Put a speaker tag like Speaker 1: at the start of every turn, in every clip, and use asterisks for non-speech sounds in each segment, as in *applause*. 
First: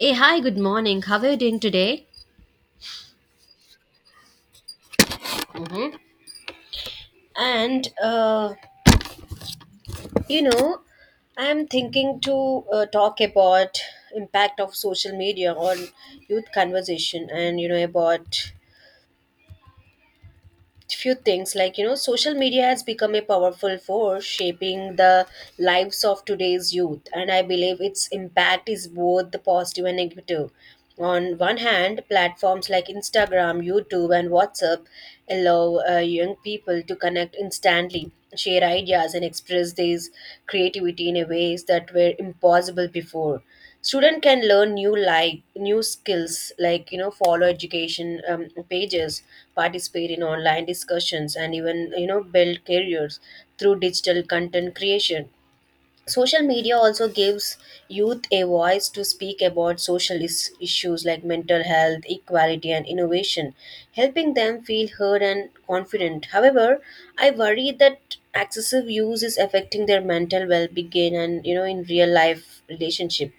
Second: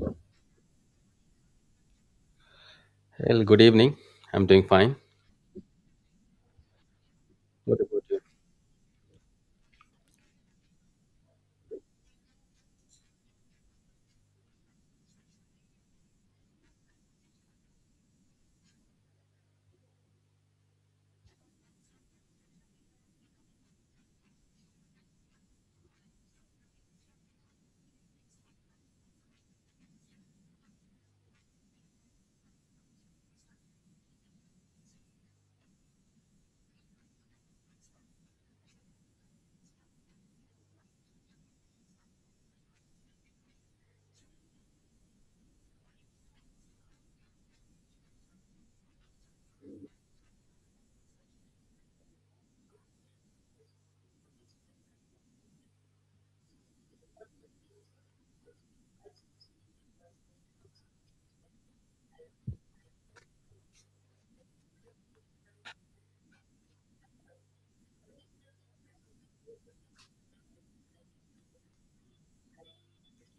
Speaker 1: Hey, hi, good morning. How are you doing today?
Speaker 2: Well, good evening. I'm doing fine.
Speaker 1: Mm-hmm. And,
Speaker 2: Good.
Speaker 1: uh, you know, I am thinking to talk about impact of social media on youth conversation and about few things like social media has become a powerful force shaping the lives of today's youth. And I believe its impact is both the positive and negative. On one hand, platforms like Instagram, YouTube and WhatsApp allow young people to connect instantly, share ideas and express these creativity in a ways that were impossible before. Student can learn new skills like follow education pages, participate in online discussions and even build careers through digital content creation. Social media also gives youth a voice to speak about social issues like mental health, equality and innovation, helping them feel heard and confident. However, I worry that excessive use is affecting their mental well-being and in real life relationship.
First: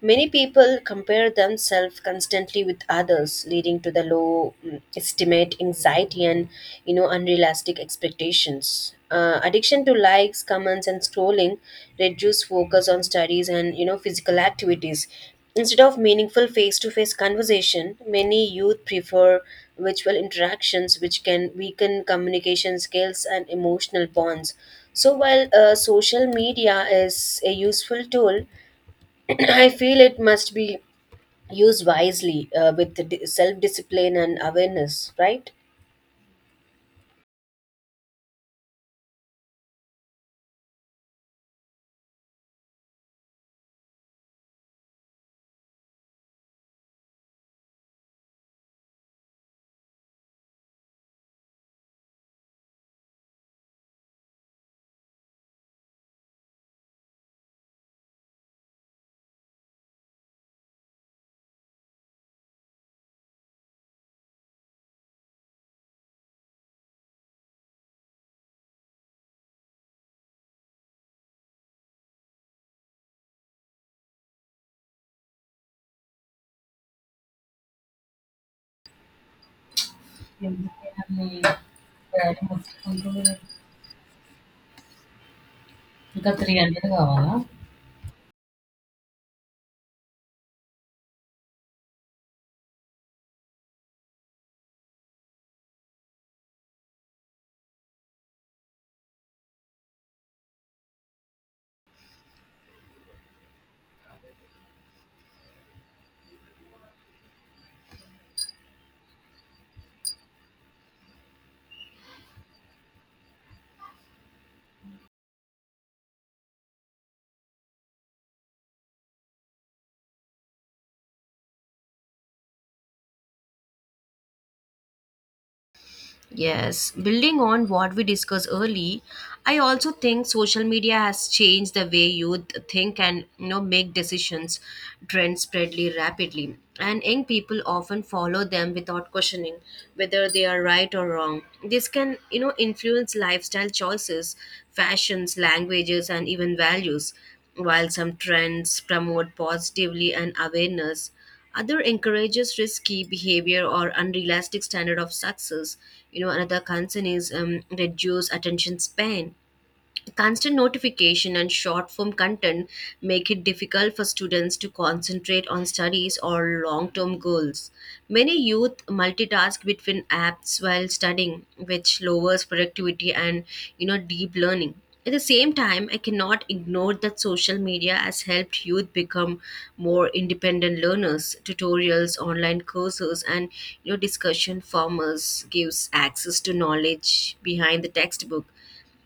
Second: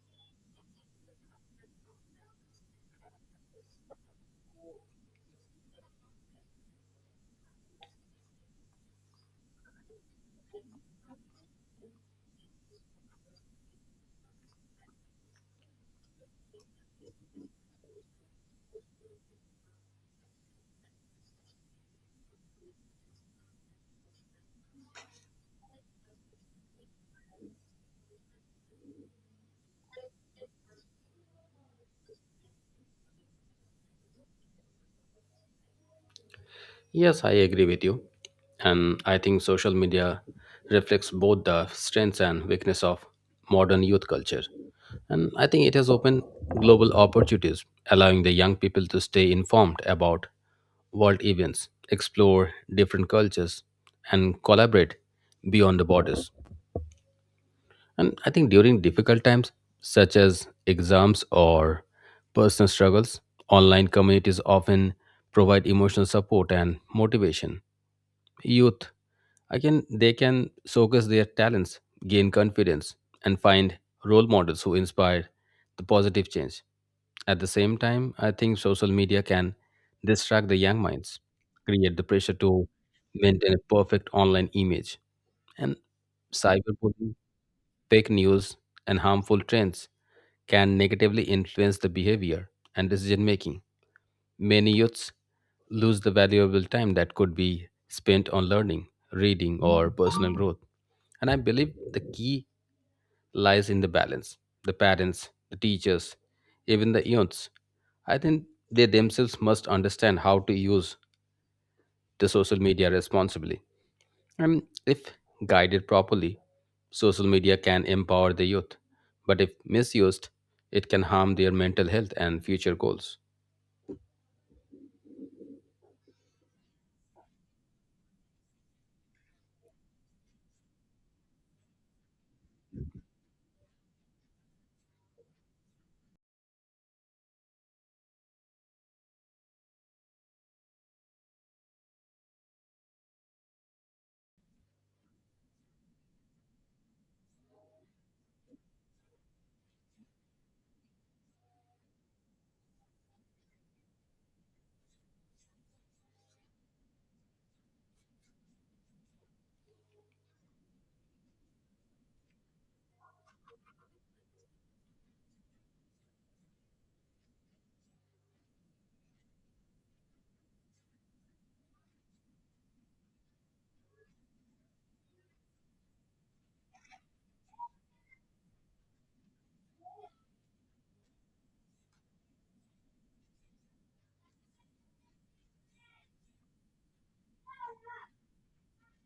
Speaker 1: Many people compare themselves constantly with others, leading to the low estimate, anxiety, and unrealistic expectations. Addiction to likes, comments, and scrolling reduce focus on studies and physical activities. Instead of meaningful face-to-face conversation, many youth prefer virtual interactions, which can weaken communication skills and emotional bonds. So while social media is a useful tool, I feel it must be used wisely with self discipline and awareness, right?
Speaker 2: Yes, I agree with you. And I think social media reflects both the strengths and weakness of modern youth culture. And I think it has opened global opportunities, allowing the young people to stay informed about world events, explore different cultures, and collaborate beyond the borders. And I think during difficult times, such as exams or personal struggles, online communities often provide emotional support and motivation. Youth, again, they can showcase their talents, gain confidence, and find role models who inspire the positive change. At the same time, I think social media can distract the young minds, create the pressure to maintain a perfect online image, and cyberbullying, fake news, and harmful trends can negatively influence the behavior and decision making. Many youths lose the valuable time that could be spent on learning, reading, or personal growth. And I believe the key lies in the balance. The parents, the teachers, even the youths, I think they themselves must understand how to use the social media responsibly. And if guided properly, social media can empower the youth. But if misused, it can harm their mental health and future goals.
Speaker 1: Yes, building on what we discussed early, I also think social media has changed the way youth think and make decisions. Trends spread rapidly, and young people often follow them without questioning whether they are right or wrong. This can influence lifestyle choices, fashions, languages, and even values. While some trends promote positively and awareness, other encourages risky behavior or unrealistic standard of success. Another concern is reduce attention span. Constant notification and short form content make it difficult for students to concentrate on studies or long term goals. Many youth multitask between apps while studying, which lowers productivity and deep learning. At the same time, I cannot ignore that social media has helped youth become more independent learners. Tutorials, online courses, and discussion forums gives access to knowledge behind the textbook.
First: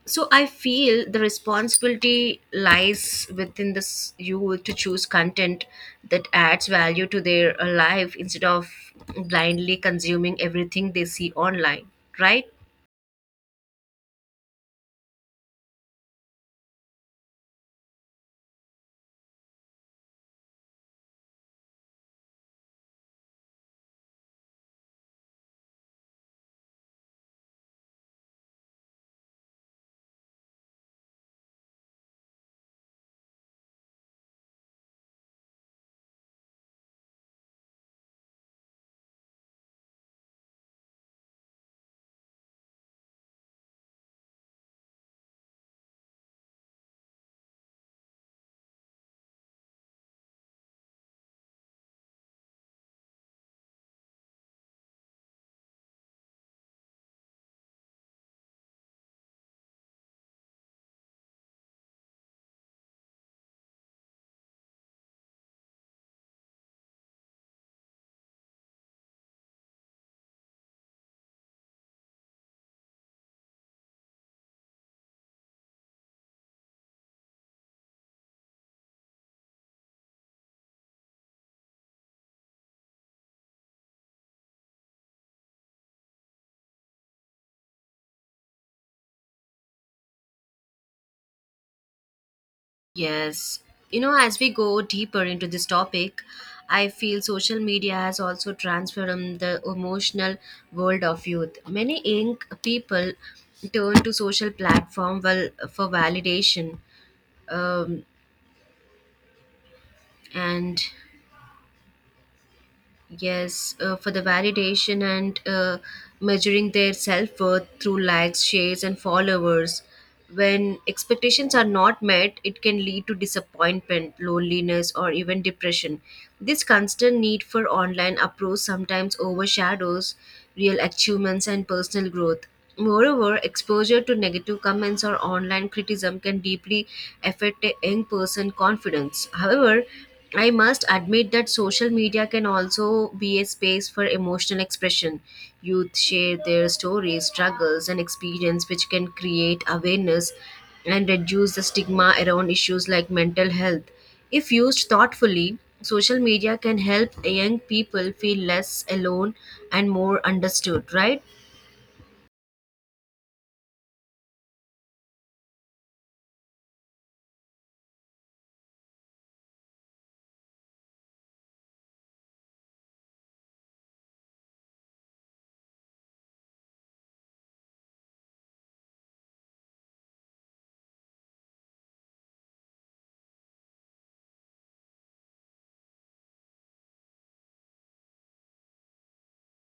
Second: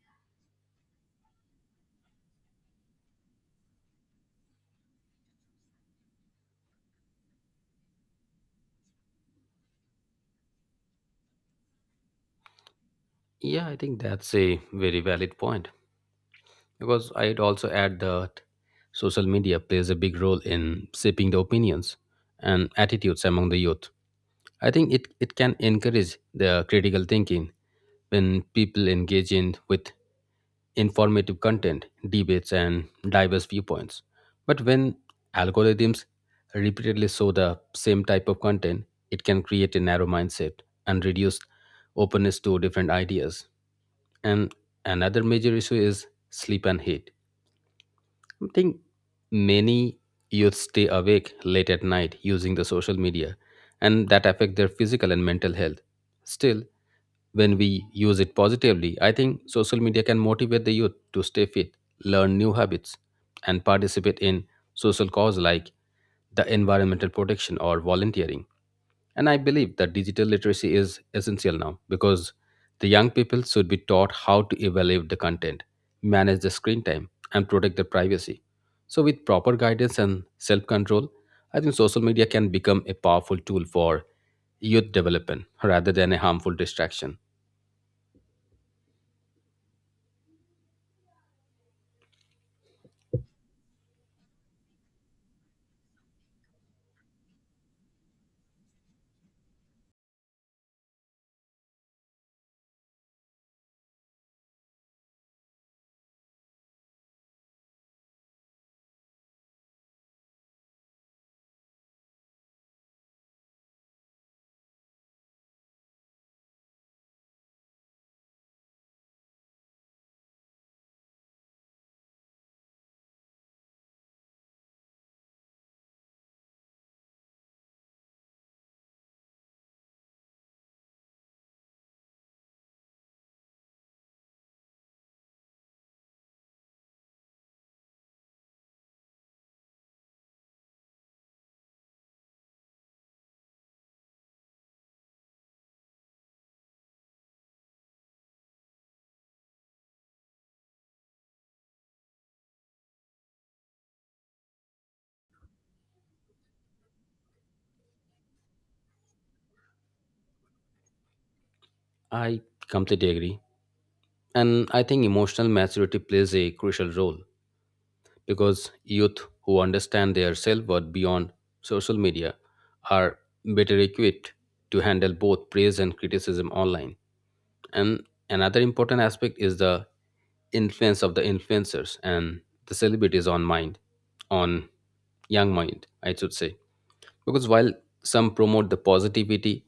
Speaker 1: So I feel the responsibility lies within this you to choose content that adds value to their life instead of blindly consuming everything they see online, right?
Speaker 2: Yeah, I think that's a very valid point because I'd also add that social media plays a big role in shaping the opinions and attitudes among the youth. I think it can encourage the critical thinking when people engage in with informative content, debates, and diverse viewpoints. But when algorithms repeatedly show the same type of content, it can create a narrow mindset and reduce openness to different ideas. And another major issue is sleep and heat. I think many youth stay awake late at night using the social media and that affect their physical and mental health. Still, when we use it positively, I think social media can motivate the youth to stay fit, learn new habits, and participate in social cause like the environmental protection or volunteering. And I believe that digital literacy is essential now because the young people should be taught how to evaluate the content, manage the screen time, and protect their privacy. So, with proper guidance and self control, I think social media can become a powerful tool for youth development rather than a harmful distraction.
Speaker 1: Yes. As we go deeper into this topic, I feel social media has also transformed the emotional world of youth. Many young people turn to social platform, well, for validation, um, and yes, for the validation and measuring their self worth through likes, shares, and followers. When expectations are not met, it can lead to disappointment, loneliness, or even depression. This constant need for online approach sometimes overshadows real achievements and personal growth. Moreover, exposure to negative comments or online criticism can deeply affect a young person's confidence. However, I must admit that social media can also be a space for emotional expression. Youth share their stories, struggles, and experience, which can create awareness and reduce the stigma around issues like mental health. If used thoughtfully, social media can help young people feel less alone and more understood, right?
Speaker 2: I completely agree. And I think emotional maturity plays a crucial role because youth who understand their self worth beyond social media are better equipped to handle both praise and criticism online. And another important aspect is the influence of the influencers and the celebrities on mind, on young mind, I should say. Because while some promote the positivity,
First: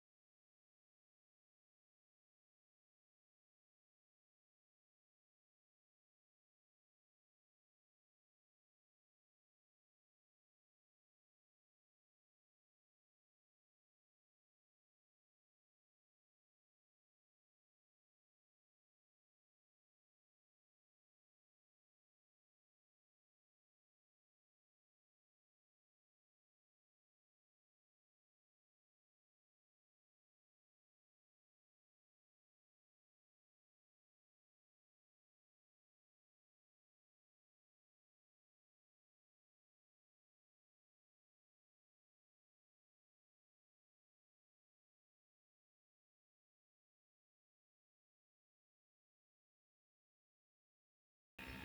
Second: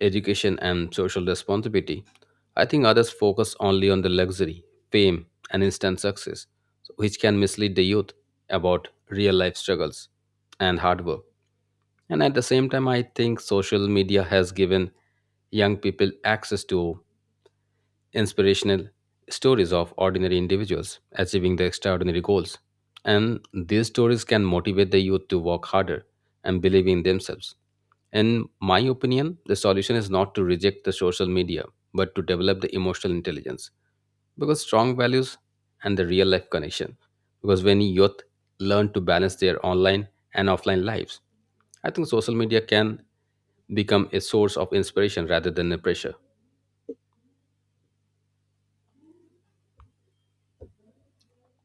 Speaker 2: education, and social responsibility, I think others focus only on the luxury, fame, and instant success, which can mislead the youth about real life struggles and hard work. And at the same time, I think social media has given young people access to inspirational stories of ordinary individuals achieving their extraordinary goals. And these stories can motivate the youth to work harder and believe in themselves. In my opinion, the solution is not to reject the social media, but to develop the emotional intelligence. Because strong values and the real life connection. Because when youth learn to balance their online and offline lives, I think social media can become a source of inspiration rather than a pressure.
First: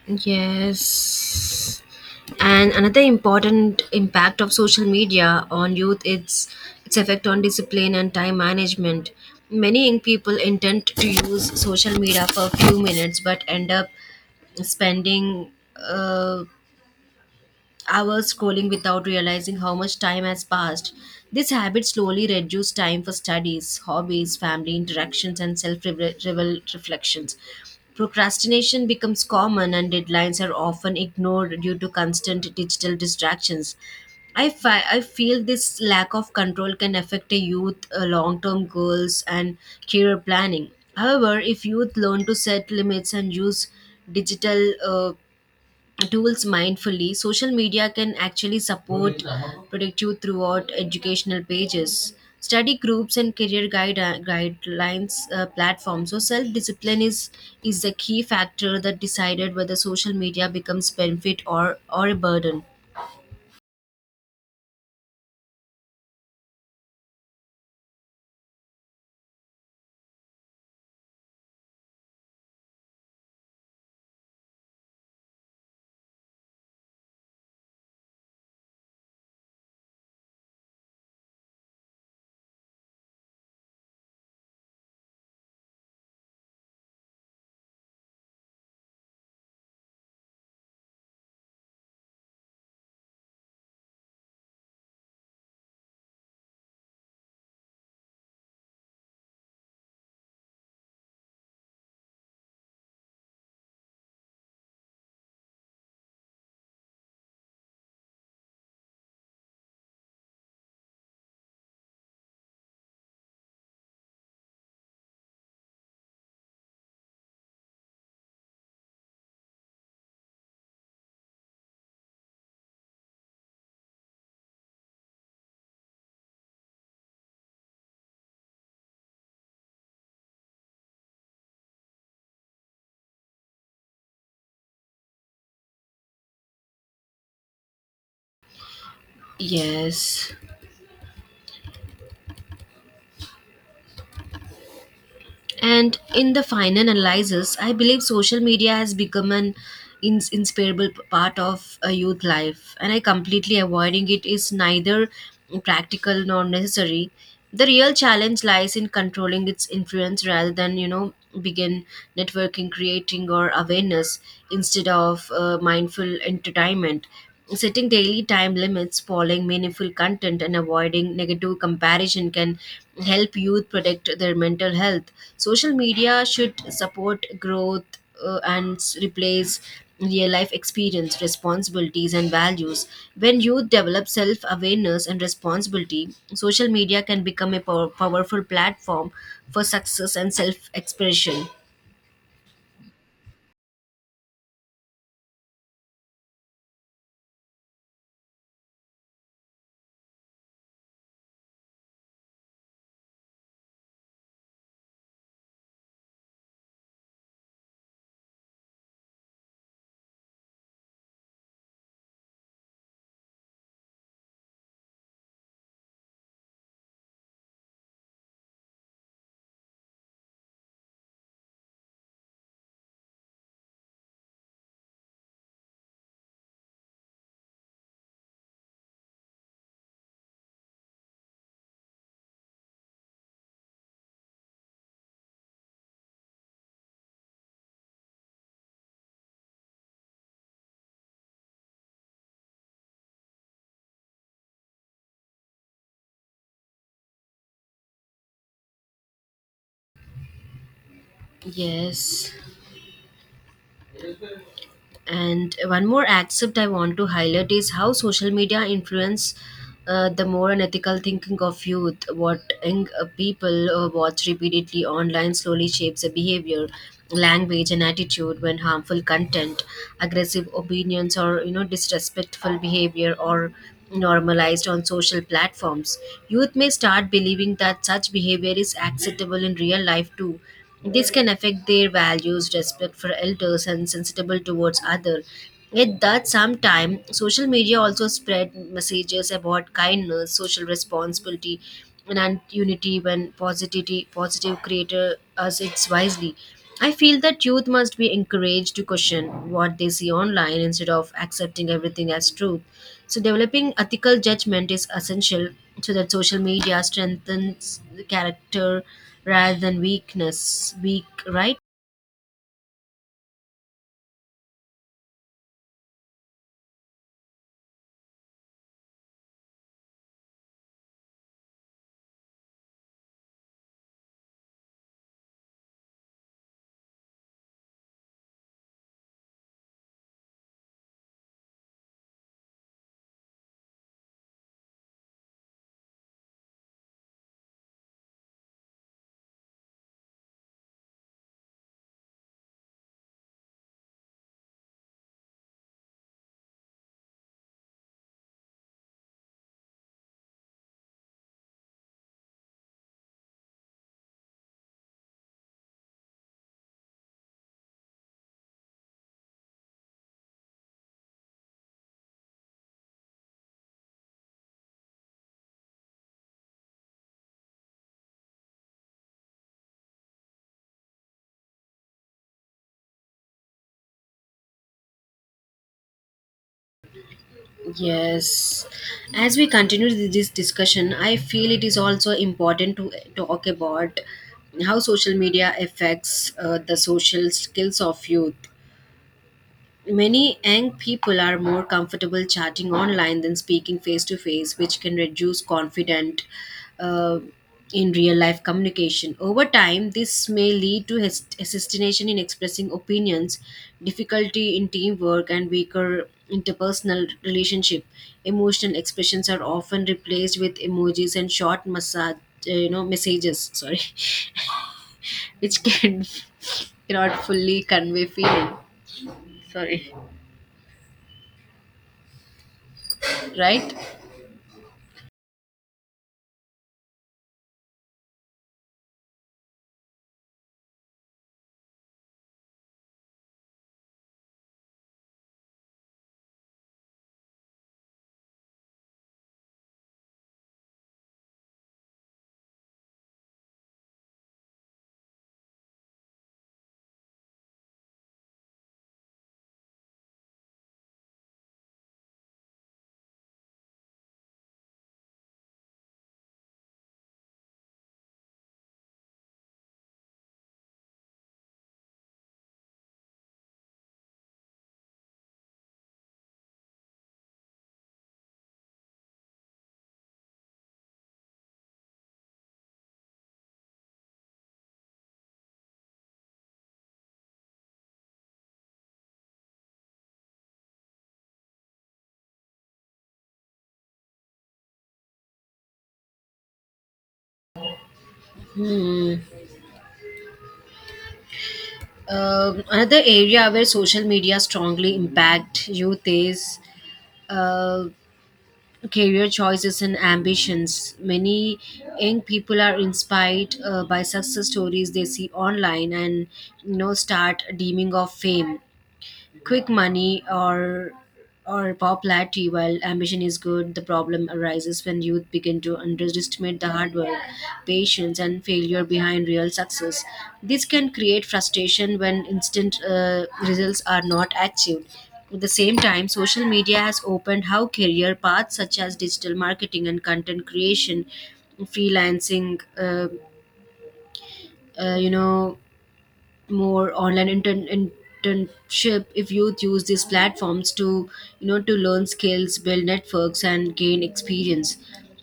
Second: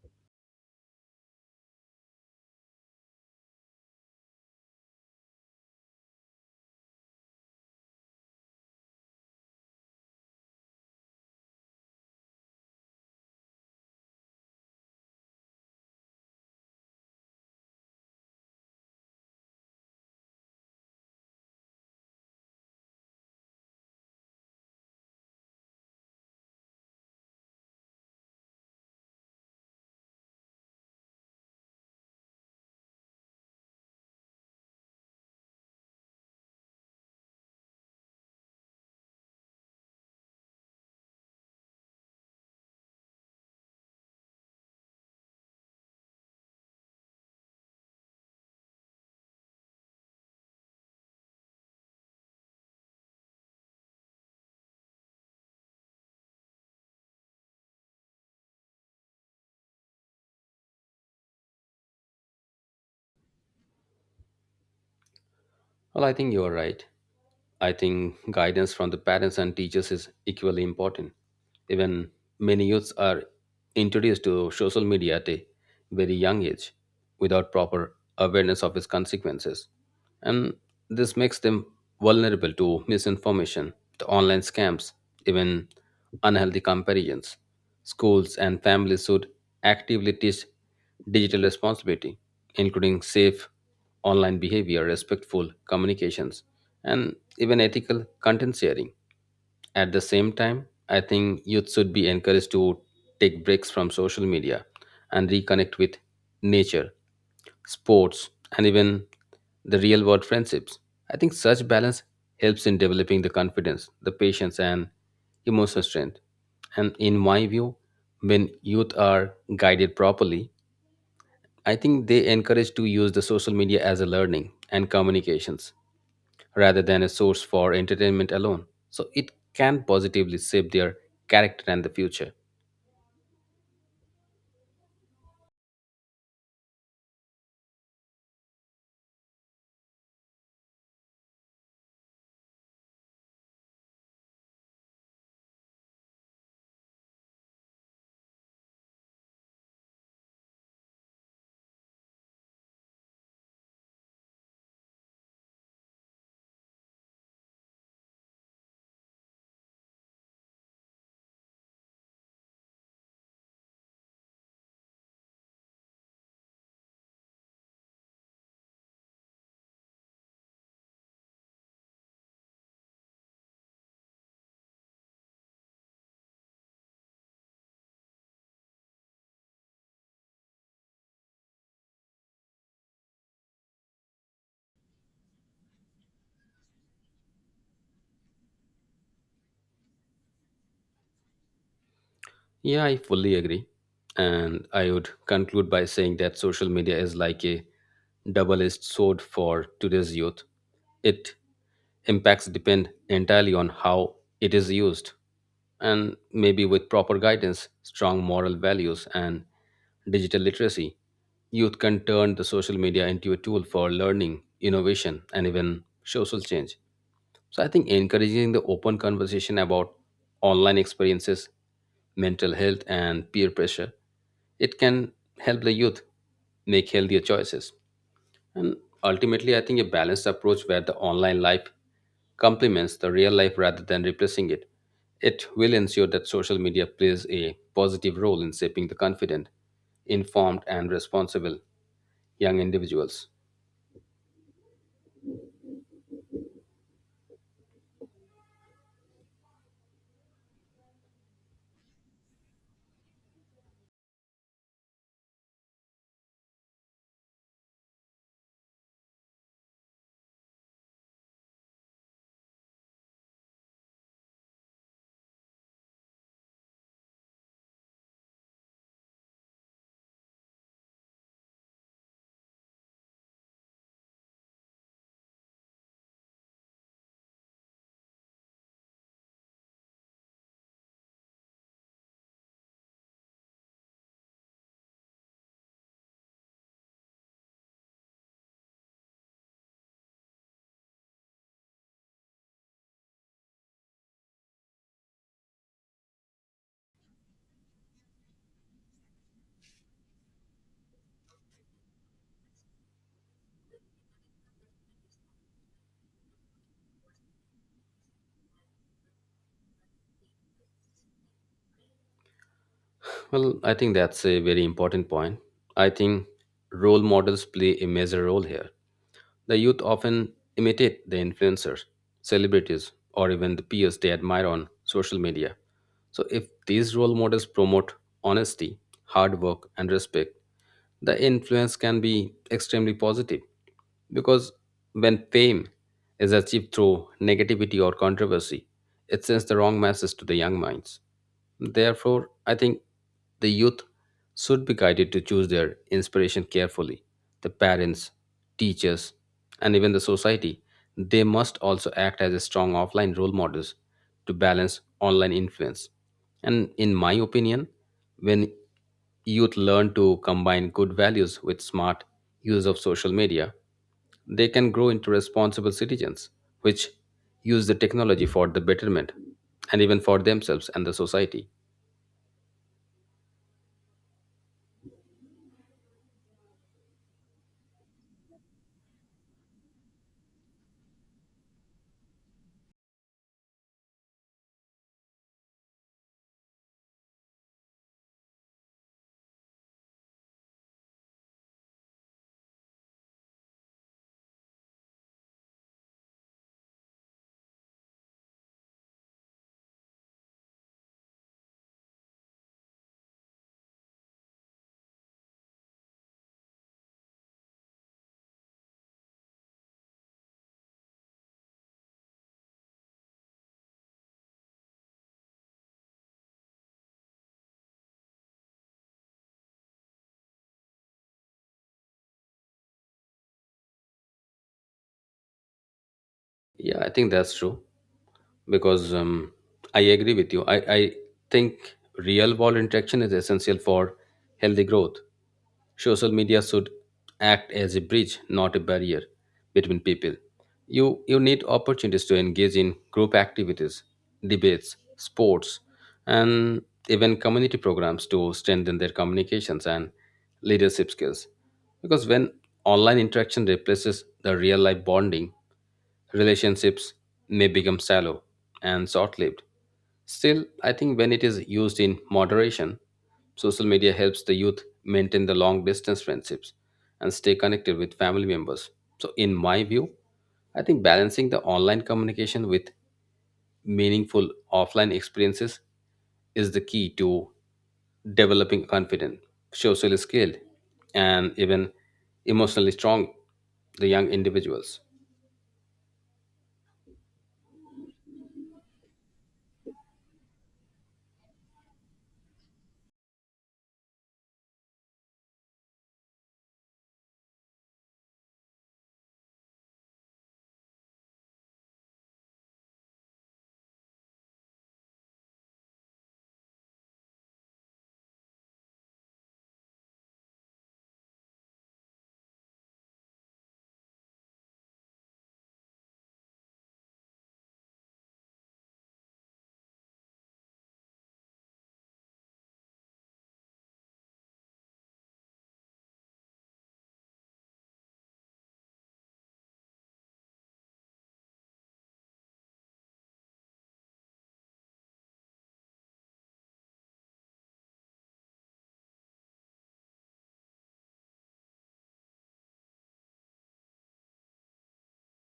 Speaker 1: Yes. And another important impact of social media on youth is its effect on discipline and time management. Many young people intend to use social media for a few minutes but end up spending uh, hours scrolling without realizing how much time has passed. This habit slowly reduces time for studies, hobbies, family interactions, and self reflections. Procrastination becomes common, and deadlines are often ignored due to constant digital distractions. I feel this lack of control can affect a youth long-term goals and career planning. However, if youth learn to set limits and use digital tools mindfully, social media can actually support predict you throughout educational pages, study groups, and career guidelines platforms. So, self discipline is the key factor that decided whether social media becomes benefit or a burden.
Speaker 2: Well, I think you're right. I think guidance from the parents and teachers is equally important. Even many youths are introduced to social media at a very young age without proper awareness of its consequences. And this makes them vulnerable to misinformation, the online scams, even unhealthy comparisons. Schools and families should actively teach digital responsibility, including safe online behavior, respectful communications, and even ethical content sharing. At the same time, I think youth should be encouraged to take breaks from social media and reconnect with nature, sports, and even the real world friendships. I think such balance helps in developing the confidence, the patience, and emotional strength. And in my view, when youth are guided properly, I think they encourage to use the social media as a learning and communications rather than a source for entertainment alone. So it can positively shape their character and the future.
Speaker 1: Yes. And in the final analysis, I believe social media has become an inseparable part of a youth life, and I completely avoiding it is neither practical nor necessary. The real challenge lies in controlling its influence rather than begin networking, creating, or awareness instead of mindful entertainment. Setting daily time limits, following meaningful content, and avoiding negative comparison can help youth protect their mental health. Social media should support growth and replace real life experience, responsibilities, and values. When youth develop self awareness and responsibility, social media can become a powerful platform for success and self expression.
Speaker 2: Yeah, I fully agree. And I would conclude by saying that social media is like a double edged sword for today's youth. It impacts depend entirely on how it is used. And maybe with proper guidance, strong moral values, and digital literacy, youth can turn the social media into a tool for learning, innovation, and even social change. So I think encouraging the open conversation about online experiences, mental health, and peer pressure, it can help the youth make healthier choices. And ultimately, I think a balanced approach where the online life complements the real life rather than replacing it, it will ensure that social media plays a positive role in shaping the confident, informed, and responsible young individuals.
Speaker 1: Yes. And one more aspect I want to highlight is how social media influence the moral and ethical thinking of youth. What young people watch repeatedly online slowly shapes their behavior, language, and attitude. When harmful content, aggressive opinions, or disrespectful behavior or normalized on social platforms, youth may start believing that such behavior is acceptable in real life too. This can affect their values, respect for elders, and sensitivity towards other. Yet that sometime social media also spread messages about kindness, social responsibility, and unity when positivity positive creator us it's wisely. I feel that youth must be encouraged to question what they see online instead of accepting everything as truth. So, developing ethical judgment is essential so that social media strengthens the character rather than weakness, right?
Speaker 2: Well, I think that's a very important point. I think role models play a major role here. The youth often imitate the influencers, celebrities, or even the peers they admire on social media. So, if these role models promote honesty, hard work, and respect, the influence can be extremely positive because when fame is achieved through negativity or controversy, it sends the wrong message to the young minds. Therefore, I think the youth should be guided to choose their inspiration carefully. The parents, teachers, and even the society, they must also act as a strong offline role models to balance online influence. And in my opinion, when youth learn to combine good values with smart use of social media, they can grow into responsible citizens, which use the technology for the betterment and even for themselves and the society.
Speaker 1: Yes. As we continue this discussion, I feel it is also important to talk about how social media affects the social skills of youth. Many young people are more comfortable chatting online than speaking face to face, which can reduce confidence uh, in real life communication. Over time, this may lead to hesitation in expressing opinions, difficulty in teamwork, and weaker interpersonal relationship. Emotional expressions are often replaced with emojis and short massage, messages. Sorry, *laughs* which can *laughs* cannot fully convey feeling. Sorry, right?
Speaker 2: Yeah, I think that's true because I agree with you. I think real world interaction is essential for healthy growth. Social media should act as a bridge, not a barrier between people. You need opportunities to engage in group activities, debates, sports, and even community programs to strengthen their communications and leadership skills. Because when online interaction replaces the real life bonding, relationships may become shallow and short lived. Still, I think when it is used in moderation, social media helps the youth maintain the long distance friendships and stay connected with family members. So, in my view, I think balancing the online communication with meaningful offline experiences is the key to developing confident, socially skilled, and even emotionally strong the young individuals.
Speaker 1: Hmm. Another area where social media strongly impact youth is uh, career choices and ambitions. Many young people are inspired by success stories they see online and start dreaming of fame, quick money or popularity. While ambition is good, the problem arises when youth begin to underestimate the hard work, patience and failure behind real success. This can create frustration when instant results are not achieved. At the same time, social media has opened how career paths such as digital marketing and content creation, freelancing, uh, you know more online internship. If youth use these platforms to to learn skills, build networks and gain experience,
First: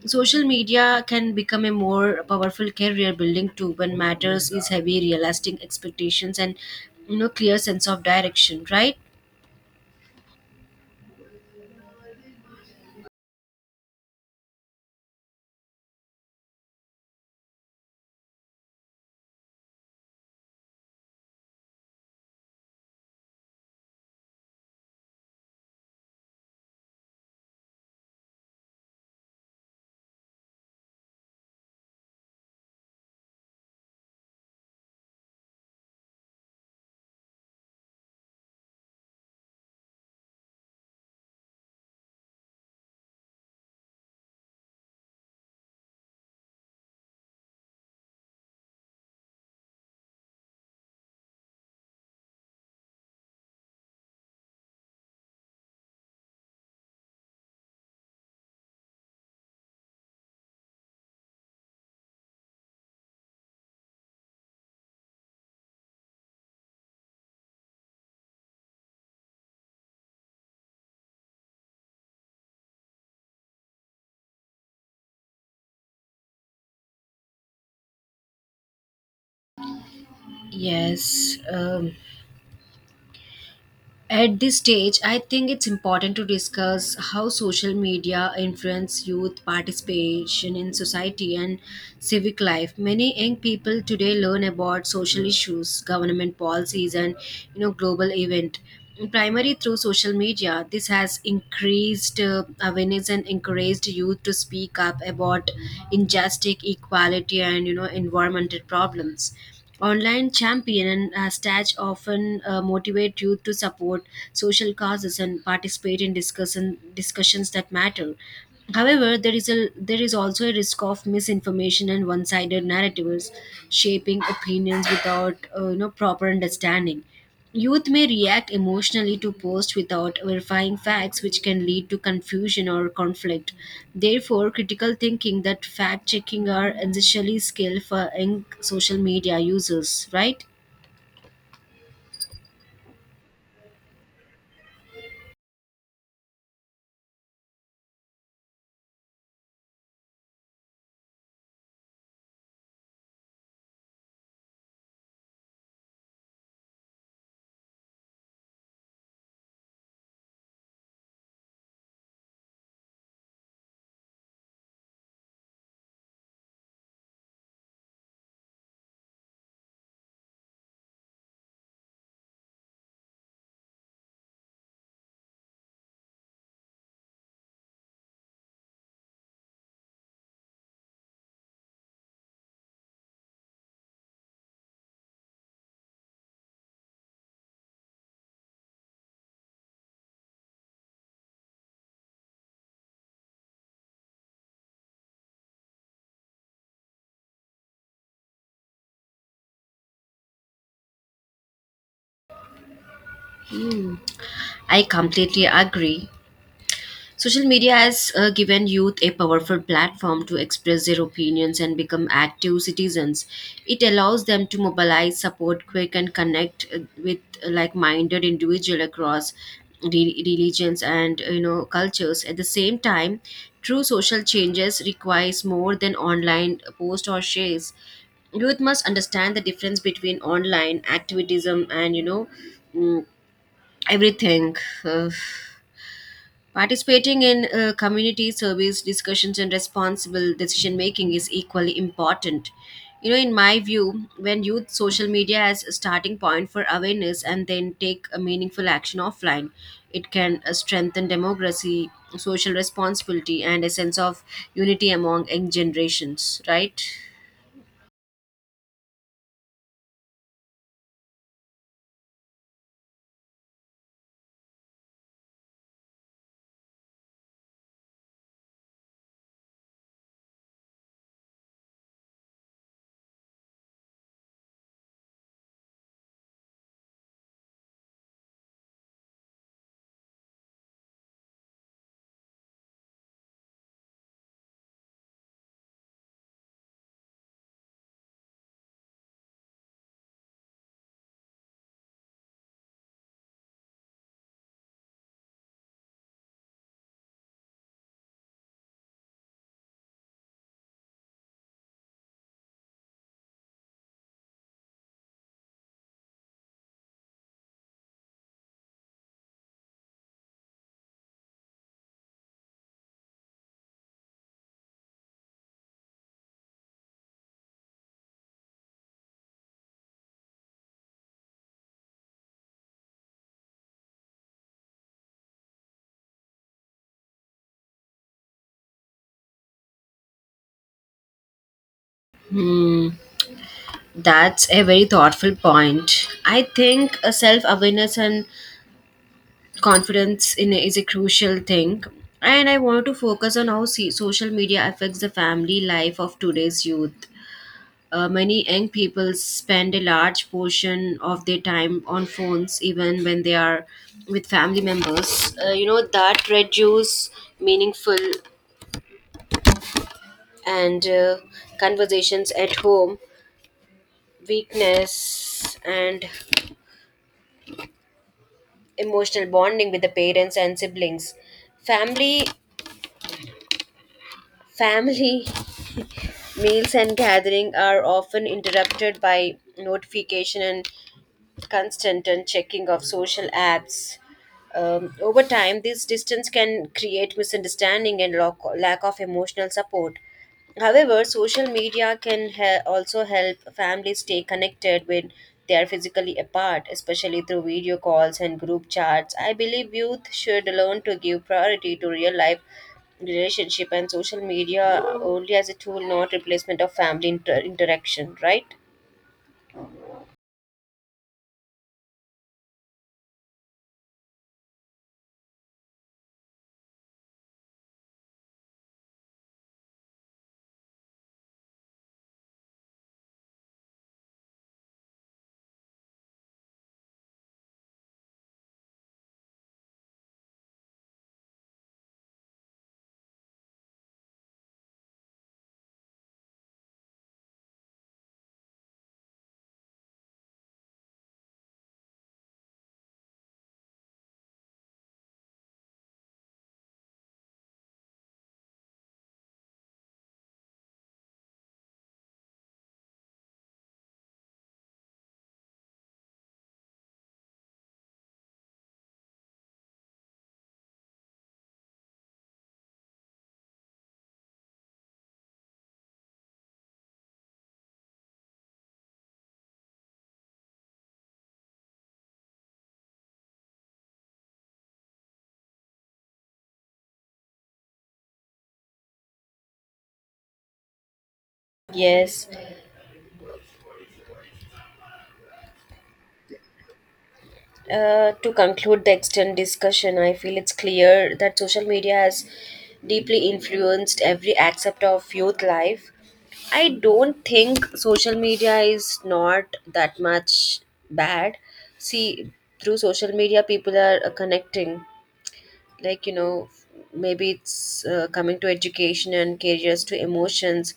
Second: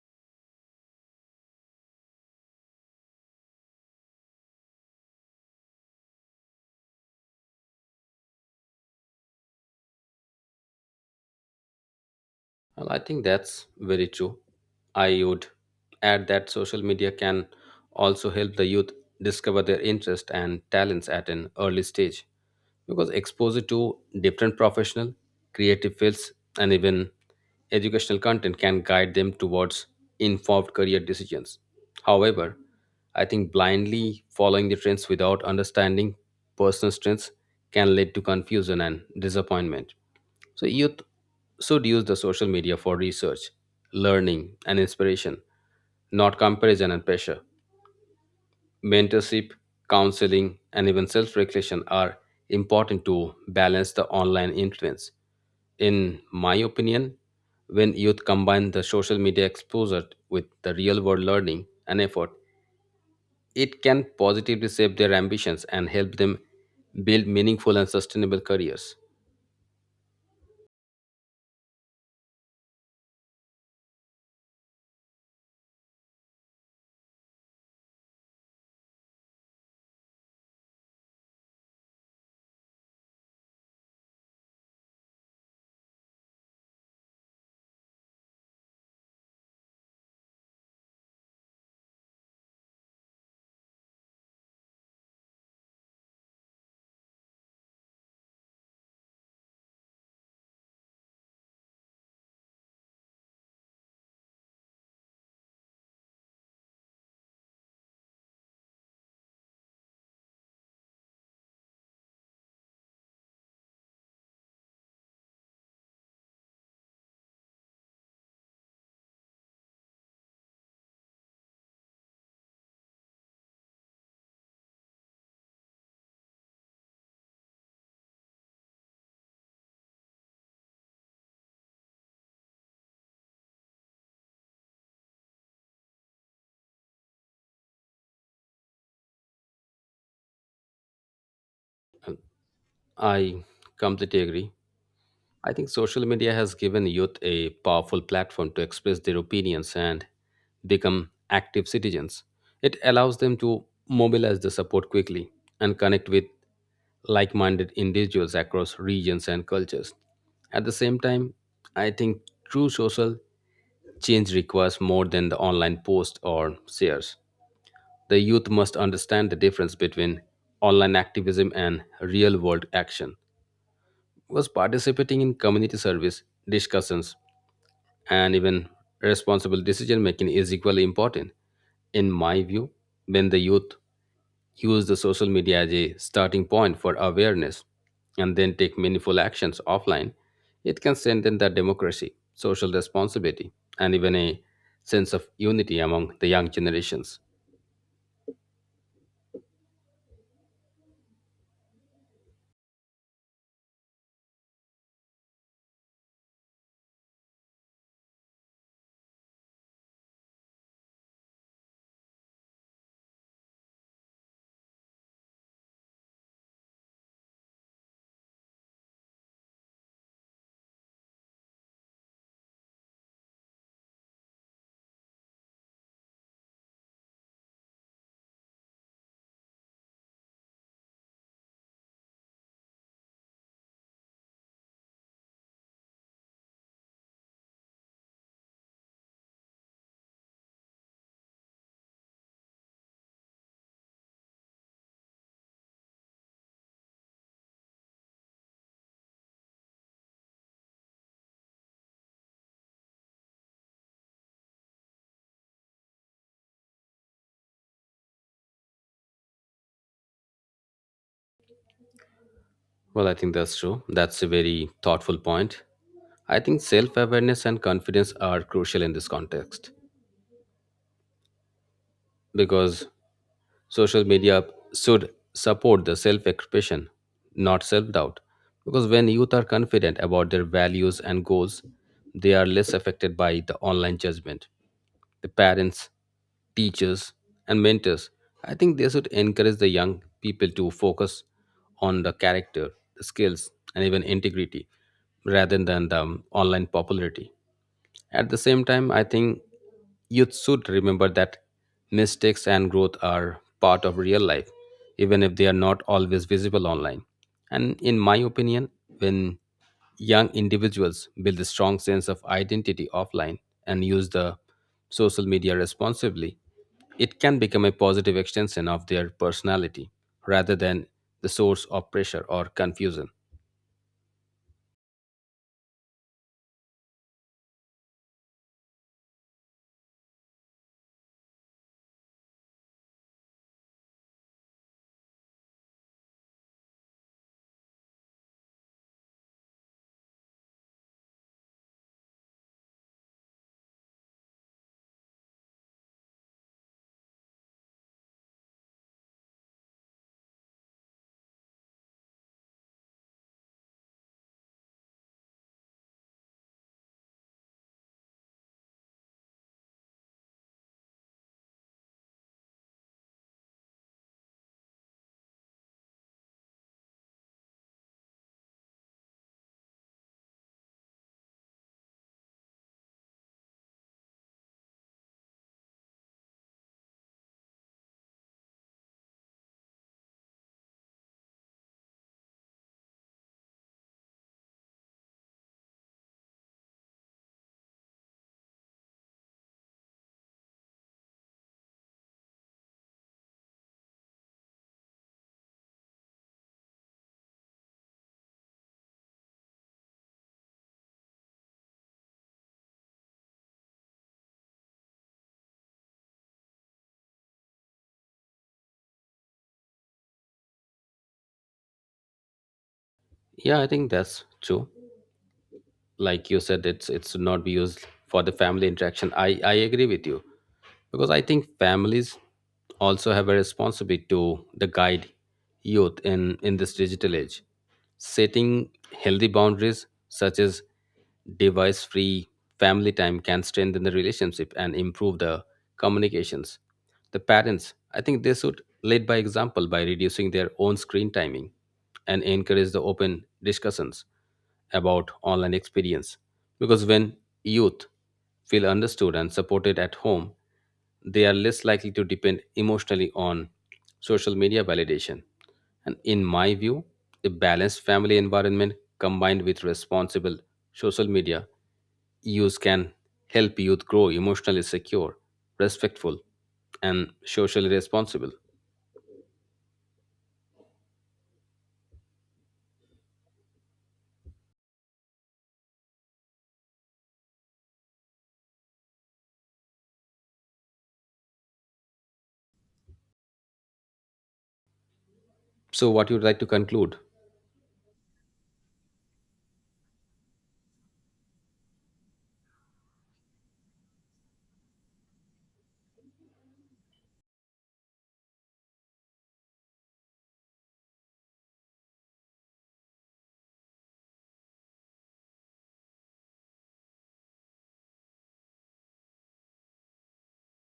Speaker 1: social media can become a more powerful career building tool when matters is heavy realistic expectations and clear sense of direction, right?
Speaker 2: Well, I think that's very true. I would add that social media can also help the youth discover their interests and talents at an early stage because exposure to different professional, creative fields, and even educational content can guide them towards informed career decisions. However, I think blindly following the trends without understanding personal strengths can lead to confusion and disappointment. So, youth should use the social media for research, learning, and inspiration, not comparison and pressure. Mentorship, counseling, and even self reflection are important to balance the online influence. In my opinion, when youth combine the social media exposure with the real world learning and effort, it can positively shape their ambitions and help them build meaningful and sustainable careers.
Speaker 1: Yes. At this stage, I think it's important to discuss how social media influence youth participation in society and civic life. Many young people today learn about social issues, government policies, and global event primarily through social media. This has increased awareness and encouraged youth to speak up about injustice, equality, and environmental problems. Online champion and stage often motivate youth to support social causes and participate in discussions that matter. However, there is also a risk of misinformation and one-sided narratives shaping opinions without proper understanding. Youth may react emotionally to posts without verifying facts, which can lead to confusion or conflict. Therefore, critical thinking that fact checking are essentially skill for young social media users, right?
Speaker 2: I completely agree. I think social media has given youth a powerful platform to express their opinions and become active citizens. It allows them to mobilize the support quickly and connect with like minded individuals across regions and cultures. At the same time, I think true social change requires more than the online post or shares. The youth must understand the difference between online activism and real world action was participating in community service discussions and even responsible decision making is equally important. In my view, when the youth use the social media as a starting point for awareness and then take meaningful actions offline, it can strengthen the democracy, social responsibility, and even a sense of unity among the young generations.
Speaker 1: Hmm. I completely agree. Social media has given youth a powerful platform to express their opinions and become active citizens. It allows them to mobilize support quick and connect with like-minded individuals across religions and cultures. At the same time, true social changes requires more than online posts or shares. Youth must understand the difference between online activism and mm, everything. Uh, Participating in community service discussions and responsible decision making is equally important. In my view, when youth social media as a starting point for awareness and then take a meaningful action offline, it can strengthen democracy, social responsibility, and a sense of unity among young generations, right?
Speaker 2: Well, I think that's true. That's a very thoughtful point. I think self awareness and confidence are crucial in this context because social media should support the self expression, not self doubt. Because when youth are confident about their values and goals, they are less affected by the online judgment. The parents, teachers, and mentors, I think they should encourage the young people to focus on the character, the skills, and even integrity rather than the online popularity. At the same time, I think youth should remember that mistakes and growth are part of real life, even if they are not always visible online. And in my opinion, when young individuals build a strong sense of identity offline and use the social media responsibly, it can become a positive extension of their personality rather than the source of pressure or confusion.
Speaker 1: Mm, that's a very thoughtful point. I think self awareness and confidence in is a crucial thing. And I want to focus on how, see, social media affects the family life of today's youth. Many young people spend a large portion of their time on phones even when they are with family members. That reduce meaningful and conversations at home, weakness and emotional bonding with the parents and siblings. Family family Meals and gathering are often interrupted by notification and constant and checking of social apps. Over time, this distance can create misunderstanding and lack of emotional support. However, social media can also help families stay connected when they are physically apart, especially through video calls and group chats. I believe youth should learn to give priority to real life relationship and social media only as a tool, not replacement of family interaction. Right?
Speaker 2: Yeah, I think that's true. Like you said, it's should not be used for the family interaction. I agree with you because I think families also have a responsibility to the guide youth in this digital age. Setting healthy boundaries such as device free family time can strengthen the relationship and improve the communications. The parents, I think they should lead by example by reducing their own screen timing and encourage the open discussions about online experience because when youth feel understood and supported at home, they are less likely to depend emotionally on social media validation. And in my view, a balanced family environment combined with responsible social media use can help youth grow emotionally secure, respectful, and socially responsible.
Speaker 1: Yes.
Speaker 2: So, what you'd like to conclude?
Speaker 1: To conclude the extent discussion, I feel it's clear that social media has deeply influenced every aspect of youth life. I don't think social media is not that much bad. See, through social media, people are connecting. Like, maybe it's coming to education and careers, to emotions,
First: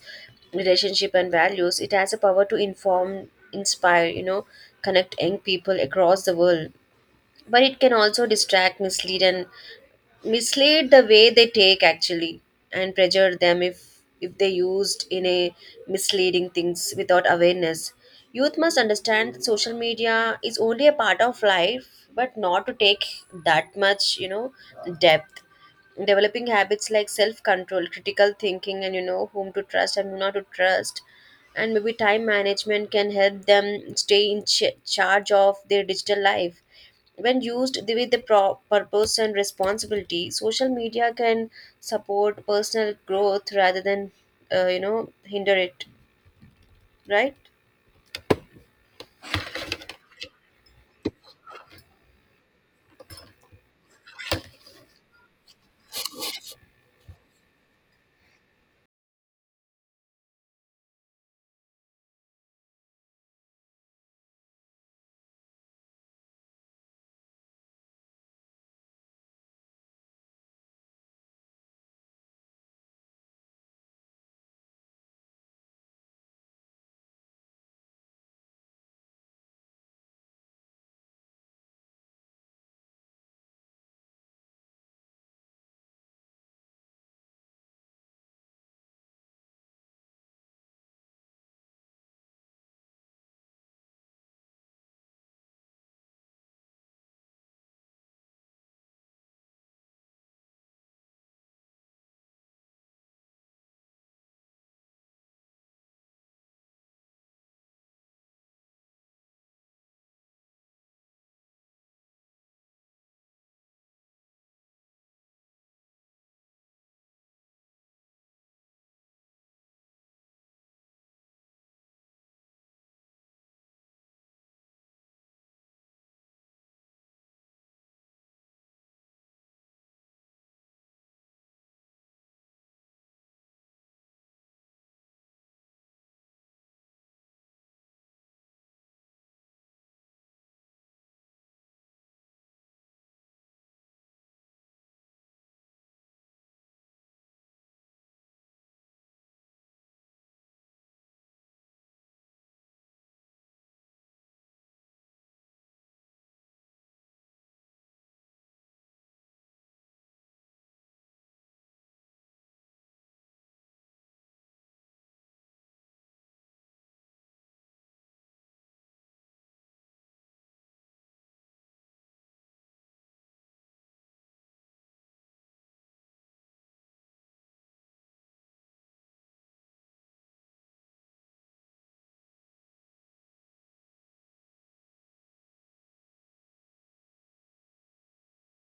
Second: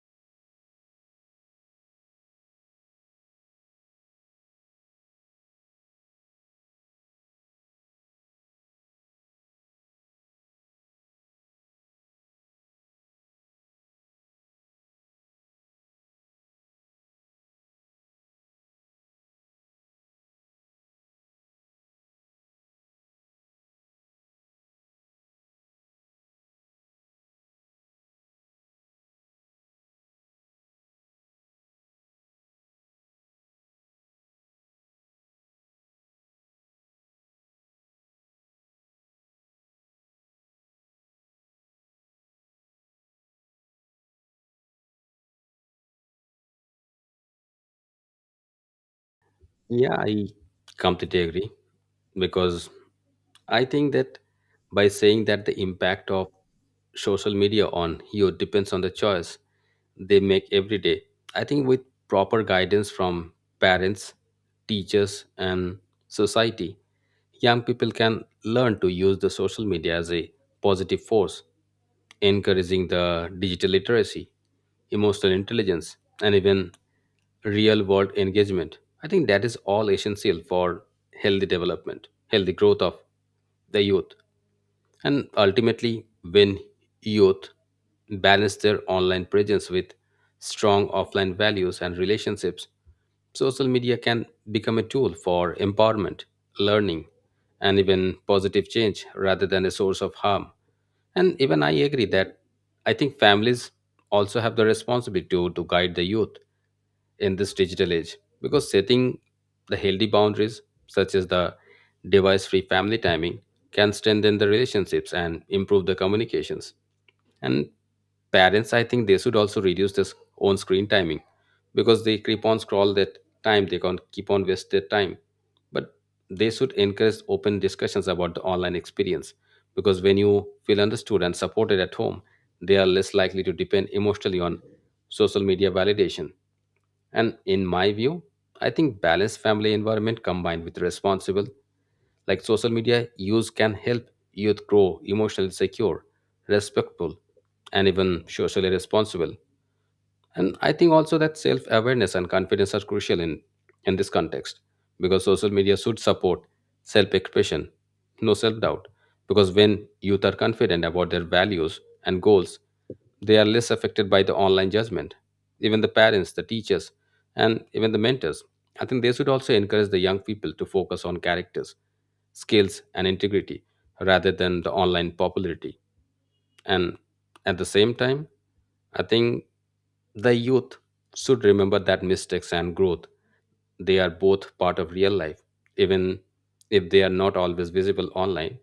Speaker 1: relationship, and values. It has a power to inform, inspire connect young people across the world, but it can also distract, mislead and mislead the way they take actually and pressure them if they used in a misleading things without awareness. Youth must understand that social media is only a part of life, but not to take that much depth. Developing habits like self control, critical thinking and whom to trust and who not to trust and maybe time management can help them stay in charge of their digital life. When used with the purpose and responsibility, social media can support personal growth rather than hinder it, right?
Speaker 2: Yeah, I completely agree because I think that by saying that the impact of social media on you depends on the choice they make every day. I think with proper guidance from parents, teachers, and society, young people can learn to use the social media as a positive force, encouraging the digital literacy, emotional intelligence, and even real world engagement. I think that is all essential for healthy development, healthy growth of the youth. And ultimately, when youth balance their online presence with strong offline values and relationships, social media can become a tool for empowerment, learning, and even positive change rather than a source of harm. And even I agree that I think families also have the responsibility to guide the youth in this digital age because setting the healthy boundaries such as the device free family timing can strengthen the relationships and improve the communications. And parents, I think they should also reduce this own screen timing because they keep on scroll that time, they can keep on waste their time. But they should encourage open discussions about the online experience because when you feel understood and supported at home, they are less likely to depend emotionally on social media validation. And in my view, I think balanced family environment combined with responsible, like social media use, can help youth grow emotionally secure, respectful, and even socially responsible. And I think also that self awareness and confidence are crucial in this context because social media should support self expression, no self doubt. Because when youth are confident about their values and goals, they are less affected by the online judgment. Even the parents, the teachers, and even the mentors. I think they should also encourage the young people to focus on characters, skills, and integrity rather than the online popularity. And at the same time, I think the youth should remember that mistakes and growth, they are both part of real life, even if they are not always visible online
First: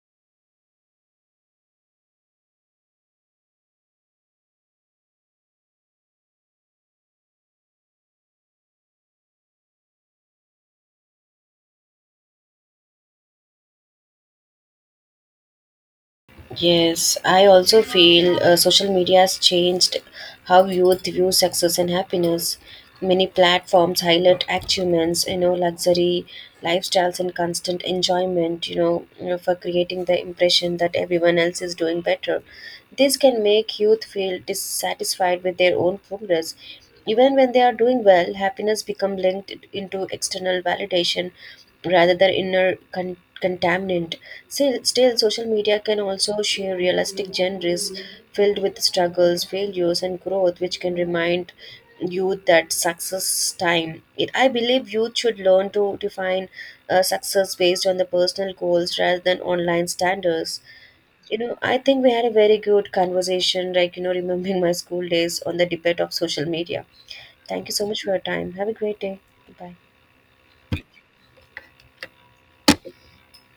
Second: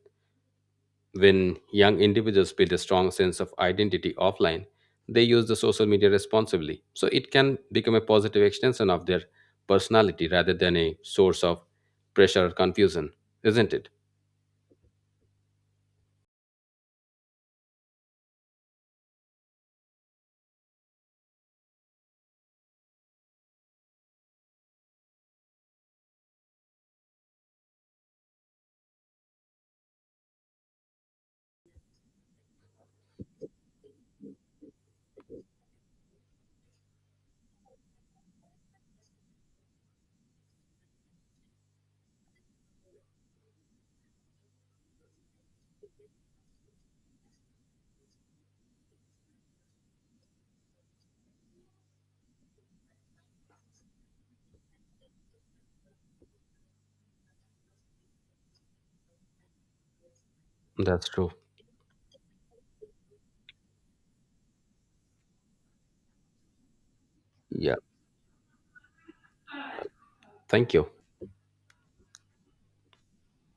Speaker 2: when young individuals build a strong sense of identity offline, they use the social media responsibly. So it can become a positive extension of their personality rather than a source of pressure or confusion, isn't it?
Speaker 1: Yes, I also feel social media has changed how youth view success and happiness. Many platforms highlight achievements luxury lifestyles and constant enjoyment for creating the impression that everyone else is doing better. This can make youth feel dissatisfied with their own progress even when they are doing well, happiness becomes linked into external validation rather than inner contaminant. Still, social media can also share realistic genres filled with struggles, failures, and growth, which can remind youth that success time. I believe youth should learn to define success based on the personal goals rather than online standards.
Speaker 2: That's true.
Speaker 1: I think we had a very good conversation, like, remembering my school days on the debate of social media. Thank you
Speaker 2: Yeah.
Speaker 1: so much for your time. Have a great day. Bye.
Speaker 2: Thank you.